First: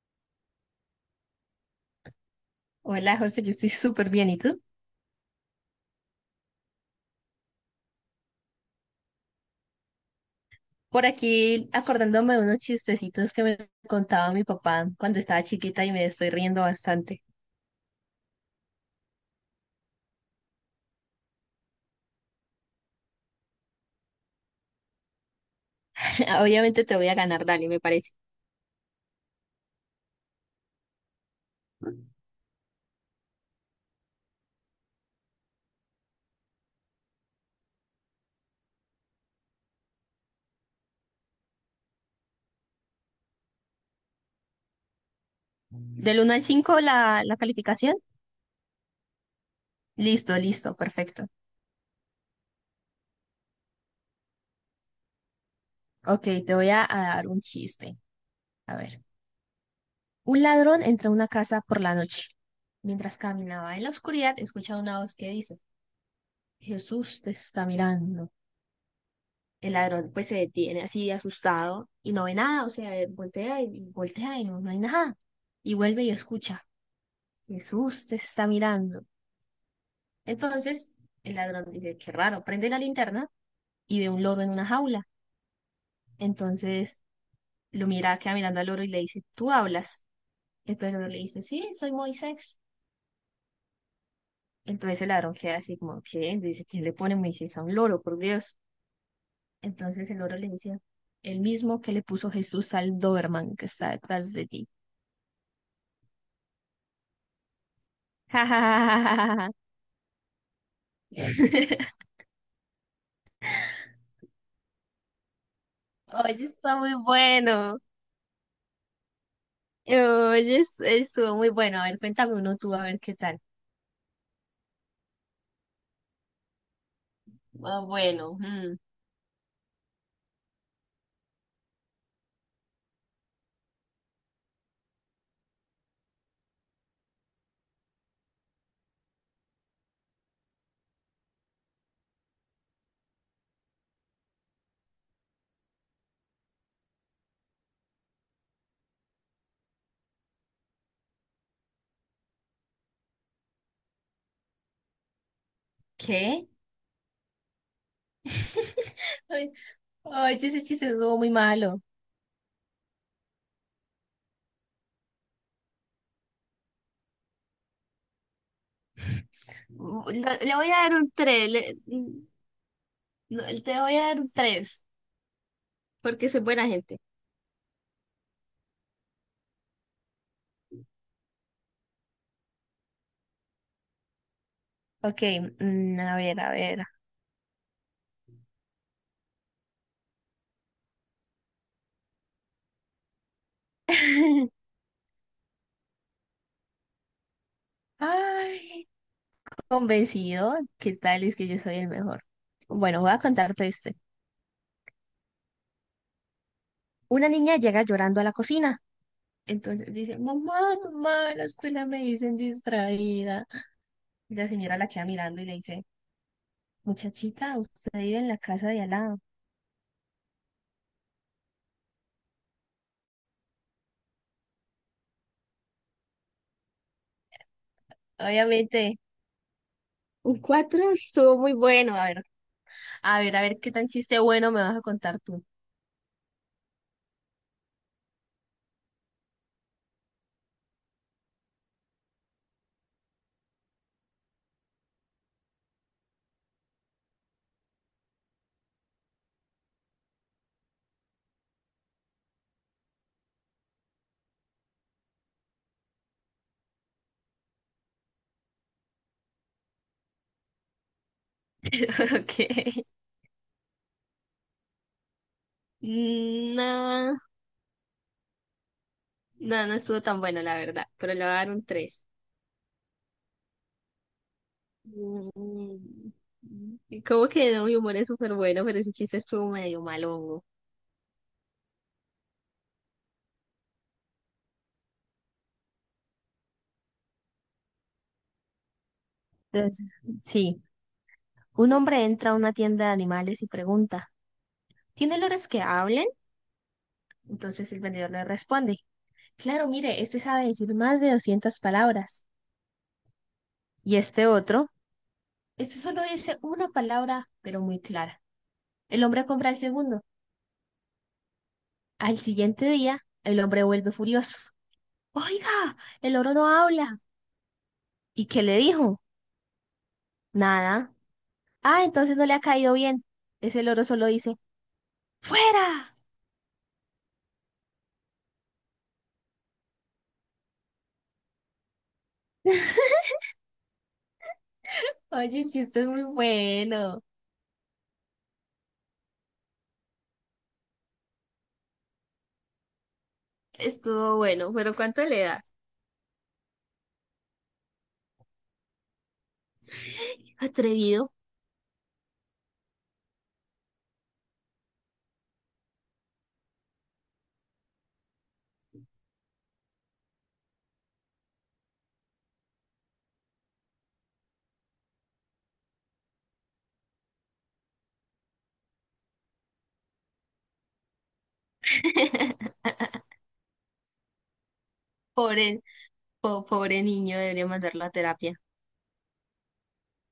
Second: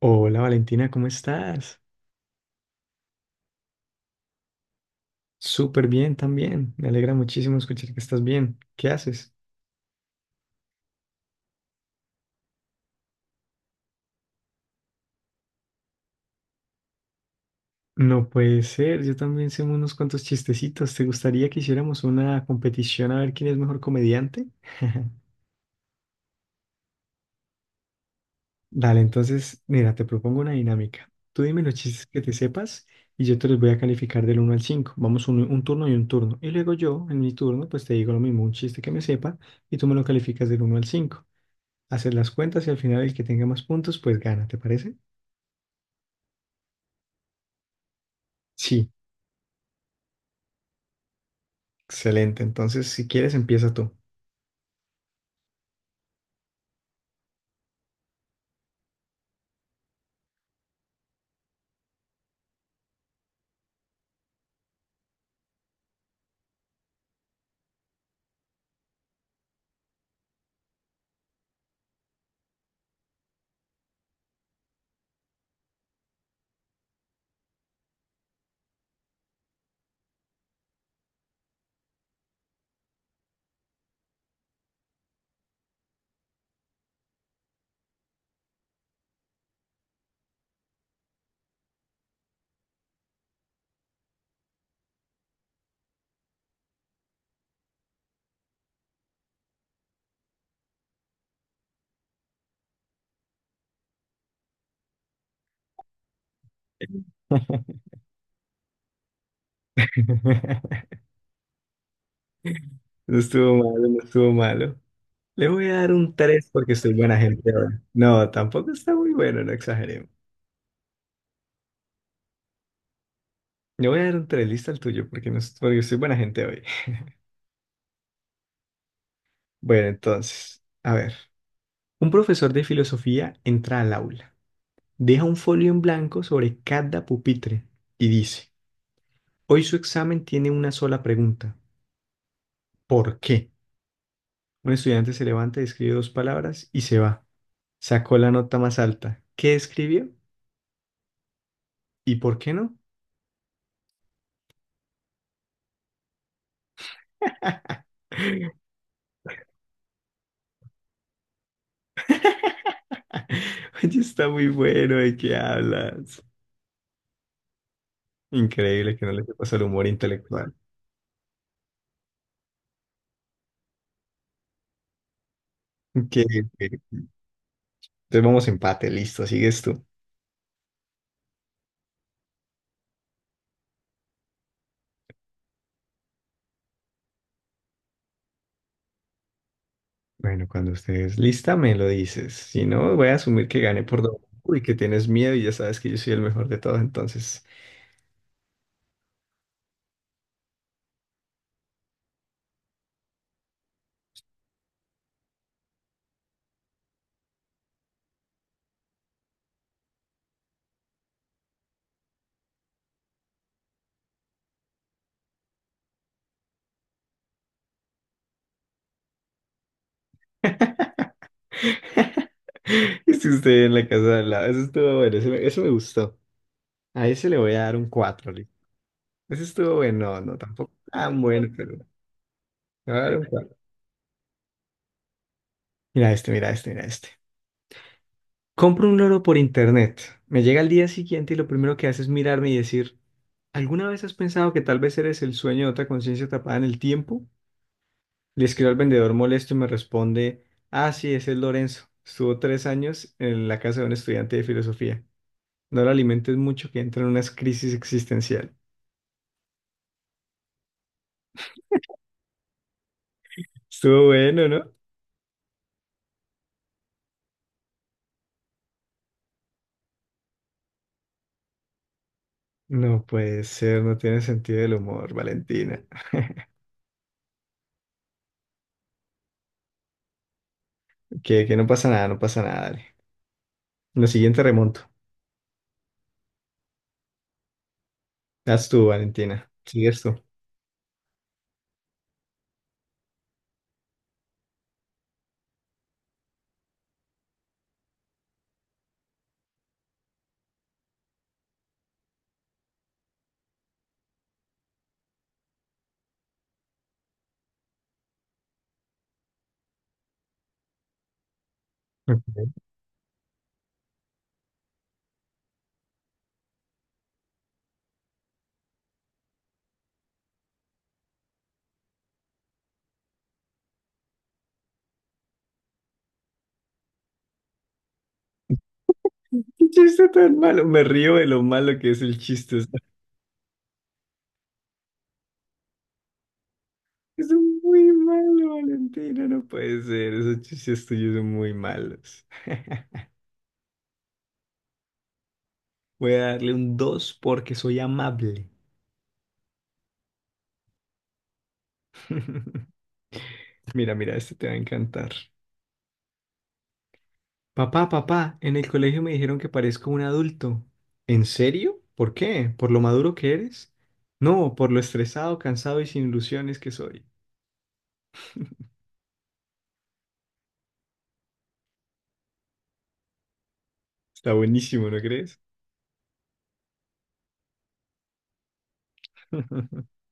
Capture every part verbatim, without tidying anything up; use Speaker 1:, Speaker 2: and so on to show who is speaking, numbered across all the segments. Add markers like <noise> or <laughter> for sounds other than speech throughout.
Speaker 1: Hola Valentina, ¿cómo estás?
Speaker 2: Hola, José, yo estoy súper bien. ¿Y tú?
Speaker 1: Súper bien también. Me alegra muchísimo escuchar que estás bien. ¿Qué haces?
Speaker 2: Por aquí acordándome de unos chistecitos que me contaba mi papá cuando estaba chiquita y me estoy riendo bastante.
Speaker 1: No puede ser, yo también sé unos cuantos chistecitos. ¿Te gustaría que hiciéramos una competición a ver quién es mejor comediante? <laughs>
Speaker 2: <laughs> Obviamente te voy a ganar, dale, me parece.
Speaker 1: Dale, entonces, mira, te propongo una dinámica. Tú dime los chistes que te sepas y yo te los voy a calificar del uno al cinco. Vamos un, un turno y un turno. Y luego yo, en mi turno, pues te digo lo mismo, un chiste que me sepa y tú me lo calificas del uno al cinco. Haces las cuentas y al final el que tenga más puntos, pues gana, ¿te parece?
Speaker 2: Del uno al cinco la, la calificación.
Speaker 1: Sí,
Speaker 2: Listo, listo, perfecto.
Speaker 1: excelente. Entonces, si quieres, empieza tú.
Speaker 2: Ok, te voy a, a dar un chiste. A ver. Un ladrón entra a una casa por la noche. Mientras caminaba en la oscuridad, escucha una voz que dice, Jesús te está mirando. El ladrón pues se detiene así asustado y no ve nada, o sea, voltea y voltea y no, no hay nada. Y vuelve y escucha, Jesús te está mirando. Entonces el ladrón dice, qué raro, prende la linterna y ve un loro en una jaula. Entonces lo mira, queda mirando al loro y le dice, ¿tú hablas? Entonces el loro le dice, sí, soy Moisés. Entonces el ladrón queda así como, ¿qué? Dice, ¿quién le pone Moisés a un loro, por Dios? Entonces el loro le dice, el mismo que le puso Jesús al Doberman que está detrás de ti.
Speaker 1: <laughs>
Speaker 2: Jajajajaja. <laughs>
Speaker 1: No estuvo malo, no estuvo malo. Le voy a dar un
Speaker 2: Oye,
Speaker 1: tres porque
Speaker 2: está muy
Speaker 1: soy buena gente
Speaker 2: bueno.
Speaker 1: ahora. No, tampoco está muy bueno, no exageremos.
Speaker 2: Oye, es- estuvo muy bueno. A ver, cuéntame uno tú, a ver qué tal.
Speaker 1: Le voy a dar un tres lista al tuyo, porque, no, es- porque soy buena gente hoy. <laughs>
Speaker 2: Ah, bueno, mm,
Speaker 1: Bueno, entonces, a ver. Un profesor de filosofía entra al aula, deja un folio en blanco sobre cada pupitre y dice, hoy su examen tiene una sola pregunta. ¿Por qué? Un estudiante se levanta, escribe dos palabras y se va. Sacó la nota más alta. ¿Qué escribió? ¿Y por qué no?
Speaker 2: ¿qué?
Speaker 1: <laughs>
Speaker 2: <laughs> Ay. Oye, ese chiste estuvo muy malo.
Speaker 1: Oye, está muy bueno, ¿de qué hablas? Increíble que no le pasa el humor
Speaker 2: Mm, Le,
Speaker 1: intelectual.
Speaker 2: le voy a dar un tres. Te voy a dar un tres,
Speaker 1: Que,
Speaker 2: porque soy buena
Speaker 1: que-
Speaker 2: gente.
Speaker 1: entonces vamos empate, listo, sigues tú.
Speaker 2: Ok, mm, a ver, a ver.
Speaker 1: Bueno, cuando estés lista me lo dices. Si no, voy a asumir que gané por dos y
Speaker 2: <laughs>
Speaker 1: que tienes miedo y ya sabes que yo soy el mejor de todos, entonces.
Speaker 2: Ay, convencido, ¿qué tal? Es que yo soy el mejor. Bueno, voy a contarte este. Una niña llega llorando a la cocina. Entonces dice, mamá, mamá, en la escuela me dicen distraída. Y la señora la queda mirando y le dice, muchachita, usted vive en la casa de al lado.
Speaker 1: <laughs> Esté usted en la casa de al lado. Eso estuvo bueno, eso me, ese me gustó. A ese le voy a dar un cuatro.
Speaker 2: Obviamente,
Speaker 1: Ese estuvo bueno, no, no,
Speaker 2: un
Speaker 1: tampoco
Speaker 2: cuatro
Speaker 1: tan
Speaker 2: estuvo
Speaker 1: bueno,
Speaker 2: muy
Speaker 1: pero
Speaker 2: bueno. A ver,
Speaker 1: le voy a dar
Speaker 2: a
Speaker 1: un
Speaker 2: ver, a
Speaker 1: cuatro.
Speaker 2: ver qué tan chiste bueno me vas a contar tú.
Speaker 1: Mira este, mira este, mira este. Compro un loro por internet. Me llega al día siguiente y lo primero que hace es mirarme y decir, ¿alguna vez has pensado que tal vez eres el sueño de otra conciencia tapada en el tiempo? Le escribo al vendedor molesto y me responde, ah, sí, ese es Lorenzo. Estuvo tres años en la casa de un estudiante de filosofía. No lo alimentes mucho que entra en unas crisis existencial.
Speaker 2: <laughs> Ok.
Speaker 1: Estuvo bueno, ¿no?
Speaker 2: Mm, no, no, no estuvo tan bueno, la verdad, pero le voy a dar un tres.
Speaker 1: No puede ser, no tiene sentido del humor, Valentina.
Speaker 2: Mm, Como que no, mi humor es súper bueno, pero ese chiste estuvo medio malongo.
Speaker 1: Que, que no pasa nada, no pasa nada, dale. Lo siguiente remonto. Haz tú, Valentina.
Speaker 2: Entonces,
Speaker 1: Sigues tú.
Speaker 2: sí. Un hombre entra a una tienda de animales y pregunta, ¿tiene olores que hablen? Entonces el vendedor le responde, claro, mire, este sabe decir más de doscientas palabras. Y este otro, este solo dice una palabra, pero muy clara. El hombre compra el segundo. Al
Speaker 1: ¿Qué
Speaker 2: siguiente día, el hombre vuelve furioso. Oiga, el loro no habla. ¿Y qué le dijo? Nada. Ah, entonces no le ha caído bien. Ese loro solo dice, ¡fuera!
Speaker 1: chiste tan malo? Me río de lo malo que es el chiste. O sea,
Speaker 2: <laughs> Oye, el chiste es muy bueno.
Speaker 1: es muy malo, Valentina. No puede ser. Esos chistes tuyos son muy malos. <laughs>
Speaker 2: Estuvo bueno, pero ¿cuánto le das?
Speaker 1: Voy a darle un dos porque soy amable.
Speaker 2: Atrevido.
Speaker 1: <laughs> Mira, mira, este te va a encantar. Papá, papá, en el colegio me dijeron que parezco un adulto. ¿En serio? ¿Por qué? ¿Por lo maduro que eres? No, por lo estresado, cansado y sin ilusiones que soy.
Speaker 2: <laughs>
Speaker 1: Está buenísimo, ¿no crees?
Speaker 2: Pobre, po- pobre niño, debería mandarlo a terapia.
Speaker 1: <laughs>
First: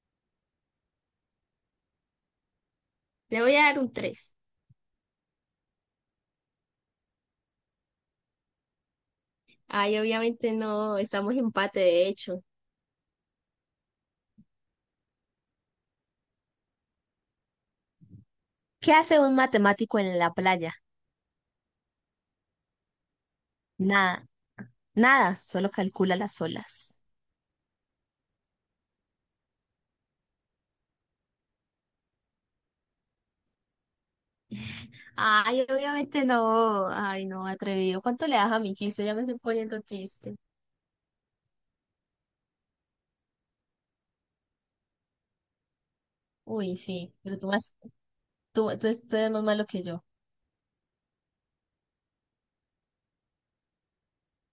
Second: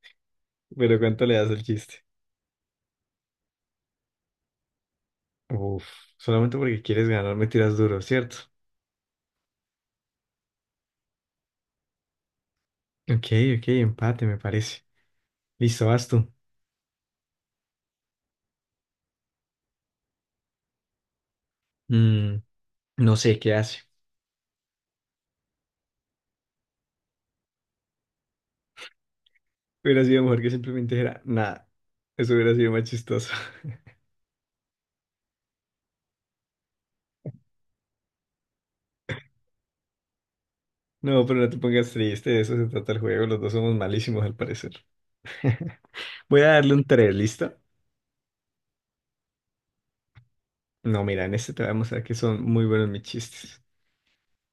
Speaker 1: Pero ¿cuánto le das al chiste?
Speaker 2: Le voy a dar un tres.
Speaker 1: Uf, solamente porque quieres ganar me tiras duro, ¿cierto?
Speaker 2: Ay, obviamente no, estamos en empate de hecho.
Speaker 1: Ok, ok, empate me parece. Listo, vas tú.
Speaker 2: ¿Qué hace un matemático en la playa?
Speaker 1: Mm, no sé qué hace.
Speaker 2: Nada, nada, solo calcula las olas.
Speaker 1: Hubiera sido mejor que simplemente dijera, nada. Eso hubiera sido más chistoso. <laughs>
Speaker 2: Ay, obviamente no. Ay, no, atrevido. ¿Cuánto le das a mi quince? Ya me estoy poniendo triste.
Speaker 1: No, pero no te pongas triste, de eso se trata el juego. Los dos somos malísimos al parecer. <laughs> Voy a darle
Speaker 2: Uy,
Speaker 1: un tres,
Speaker 2: sí, pero tú
Speaker 1: ¿listo?
Speaker 2: más, tú, tú, tú eres más malo que yo.
Speaker 1: No, mira, en este te voy a mostrar que son muy buenos mis chistes.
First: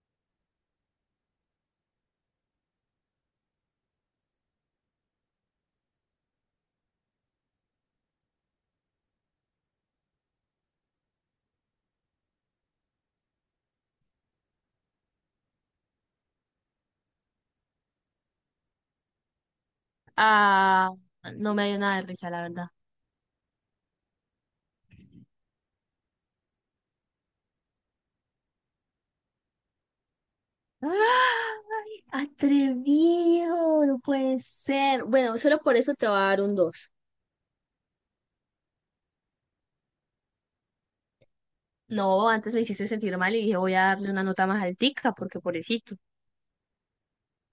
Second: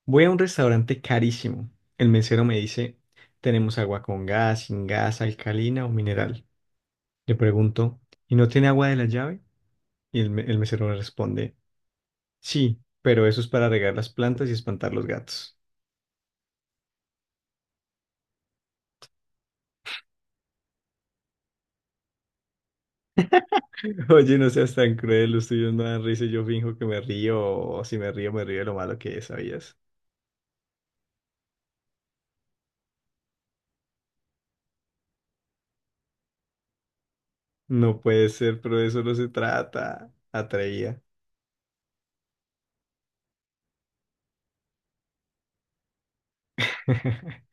Speaker 1: Voy a un restaurante carísimo. El mesero me dice, tenemos agua con gas, sin gas, alcalina o mineral. Le pregunto, ¿y no tiene agua de la llave? Y el, me- el mesero me responde, sí, pero eso es para regar las plantas y espantar los gatos.
Speaker 2: Ah, no me dio nada de risa, la verdad.
Speaker 1: <laughs> Oye, no seas tan cruel, los tuyos me dan risa y yo finjo que me río, o si me río, me río de lo malo que es, ¿sabías?
Speaker 2: ¡Ay! Atrevido, no puede ser. Bueno, solo por eso te voy a dar un dos.
Speaker 1: No puede ser, pero de eso no se trata, atraía.
Speaker 2: No, antes me hiciste sentir mal y dije voy a darle una nota más altica porque pobrecito.
Speaker 1: <laughs>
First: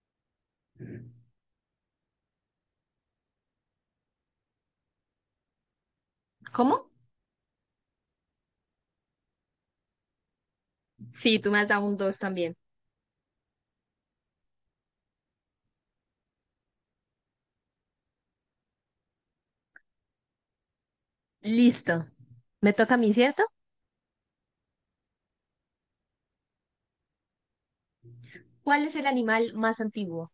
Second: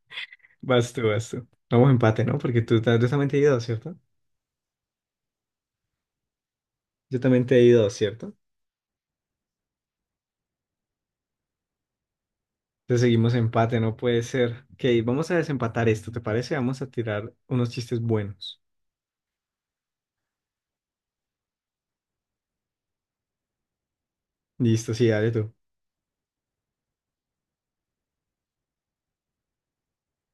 Speaker 1: Vas tú, vas tú. Vamos empate, ¿no? Porque tú, ta- tú también te he ido, ¿cierto?
Speaker 2: ¿Cómo?
Speaker 1: Yo también te he ido, ¿cierto?
Speaker 2: Sí, tú me has dado un dos también.
Speaker 1: Entonces seguimos empate, no puede ser. Ok, vamos a desempatar esto, ¿te parece? Vamos a tirar unos chistes buenos.
Speaker 2: Listo. Me toca a mí, ¿cierto?
Speaker 1: Listo, sí, dale tú.
Speaker 2: ¿Cuál es el animal más antiguo?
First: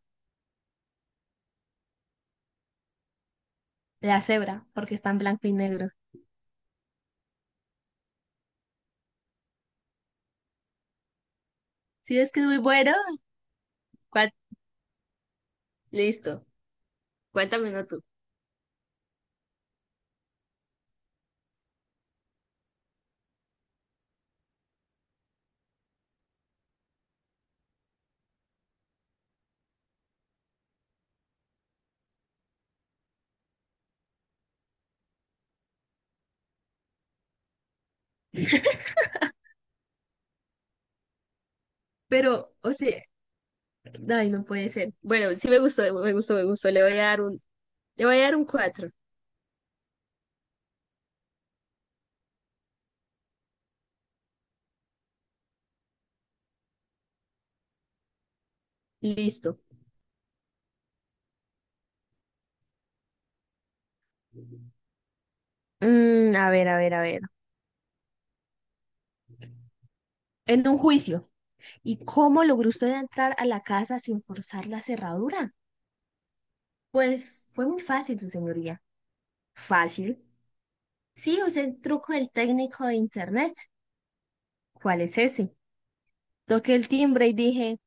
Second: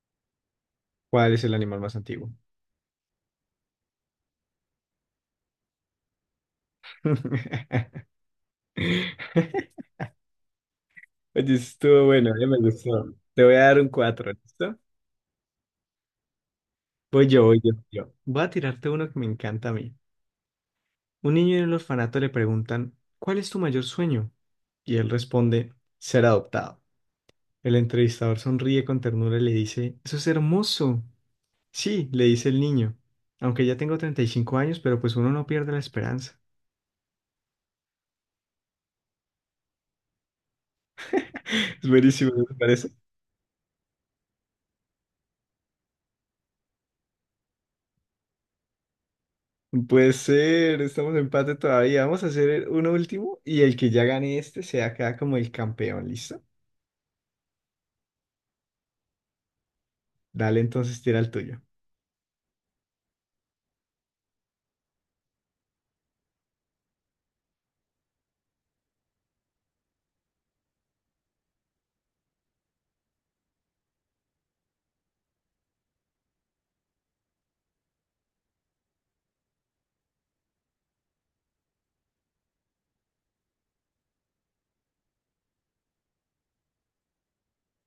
Speaker 1: ¿Cuál es el animal más antiguo?
Speaker 2: La cebra, porque está en blanco y negro.
Speaker 1: <laughs> Oye, estuvo
Speaker 2: Si
Speaker 1: bueno,
Speaker 2: ves que
Speaker 1: ya
Speaker 2: es muy
Speaker 1: me
Speaker 2: bueno.
Speaker 1: gustó. Te voy a dar un cuatro,
Speaker 2: ¿Cuál?
Speaker 1: ¿listo?
Speaker 2: Listo.
Speaker 1: Voy yo, voy yo,
Speaker 2: Cuéntamelo tú.
Speaker 1: yo. Voy a tirarte uno que me encanta a mí. Un niño en el orfanato le preguntan, ¿cuál es tu mayor sueño? Y él responde, ser adoptado. El entrevistador sonríe con ternura y le dice, eso es hermoso. Sí, le dice el niño, aunque ya tengo treinta y cinco años, pero pues uno no pierde la esperanza. <laughs> Es buenísimo, ¿no te
Speaker 2: Pero, o
Speaker 1: parece?
Speaker 2: sea, ay, no puede ser. Bueno, sí me gustó, me gustó, me gustó. Le voy a dar un, le voy a dar un cuatro.
Speaker 1: Puede ser, estamos en empate todavía. Vamos a hacer uno último y el que ya gane este se acá como el campeón, ¿listo?
Speaker 2: Listo.
Speaker 1: Dale, entonces tira el tuyo.
Speaker 2: Mm, a ver, a ver, a ver. En un juicio. ¿Y cómo logró usted entrar a la casa sin forzar la cerradura? Pues fue muy fácil, su señoría. Fácil. Sí, usé el truco del técnico de internet. ¿Cuál es ese? Toqué el timbre y dije,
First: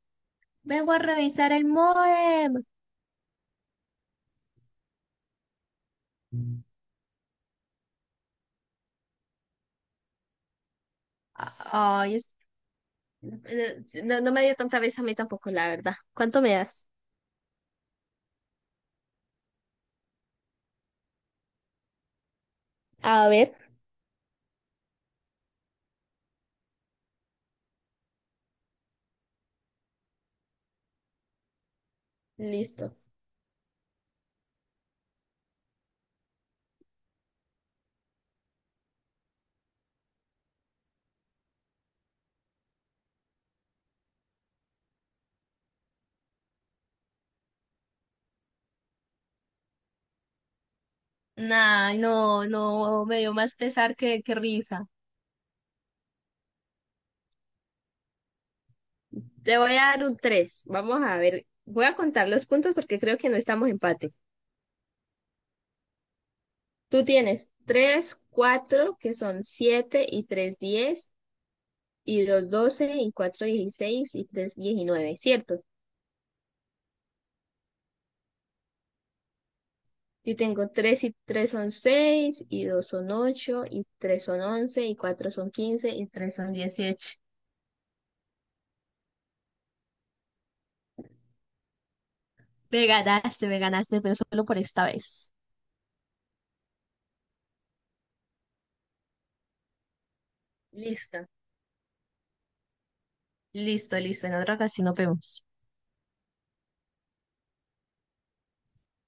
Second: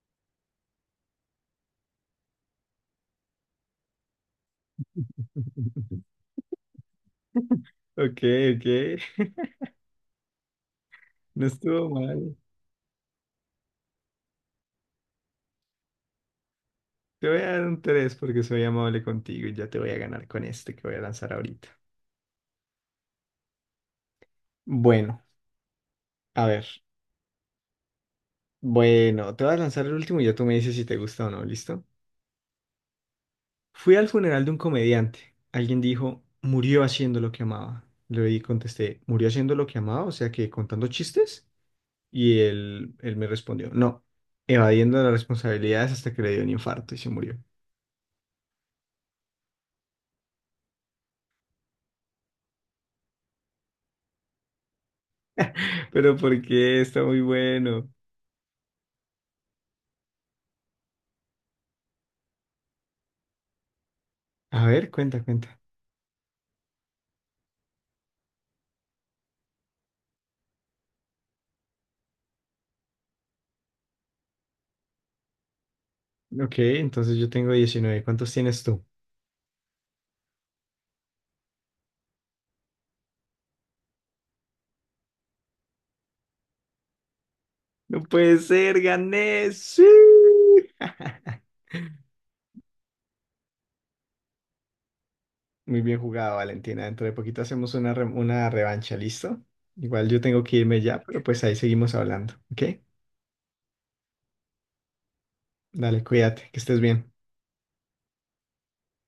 Speaker 2: vengo a revisar el módem.
Speaker 1: <laughs> Ok, ok. No
Speaker 2: A-
Speaker 1: estuvo
Speaker 2: Ay, es-
Speaker 1: mal.
Speaker 2: eh, sí, no, no me dio tanta vez a mí tampoco, la verdad. ¿Cuánto me das?
Speaker 1: Te voy a dar un tres porque soy amable contigo y ya te voy a ganar con este que voy a lanzar ahorita.
Speaker 2: A ver.
Speaker 1: Bueno, a ver. Bueno, te voy a lanzar el último y ya tú me dices si te gusta o no, ¿listo?
Speaker 2: Listo.
Speaker 1: Fui al funeral de un comediante. Alguien dijo, murió haciendo lo que amaba. Le di- contesté, ¿murió haciendo lo que amaba? O sea que contando chistes. Y él, él me respondió, no, evadiendo las responsabilidades hasta que le dio un infarto y se murió.
Speaker 2: Nah, no, no, me dio más pesar que, que risa.
Speaker 1: <laughs> Pero ¿por qué? Está muy bueno.
Speaker 2: Te voy a dar un tres. Vamos a ver. Voy a contar los puntos porque creo que no estamos empate.
Speaker 1: A ver, cuenta, cuenta.
Speaker 2: Tú tienes tres, cuatro, que son siete y tres, diez y dos, doce y cuatro, dieciséis y tres, diecinueve. ¿Cierto?
Speaker 1: Ok, entonces yo tengo diecinueve. ¿Cuántos tienes tú?
Speaker 2: Yo tengo tres y tres son seis y dos son ocho y tres son once y cuatro son quince y tres son dieciocho.
Speaker 1: No puede ser, gané. Sí. <laughs>
Speaker 2: Me ganaste, me ganaste, pero solo por esta vez.
Speaker 1: Muy bien jugado, Valentina. Dentro de poquito hacemos una, re- una revancha, ¿listo? Igual yo tengo que irme ya, pero
Speaker 2: Listo,
Speaker 1: pues ahí seguimos hablando, ¿ok?
Speaker 2: listo, listo. En otra ocasión nos vemos.
Speaker 1: Dale, cuídate, que estés bien.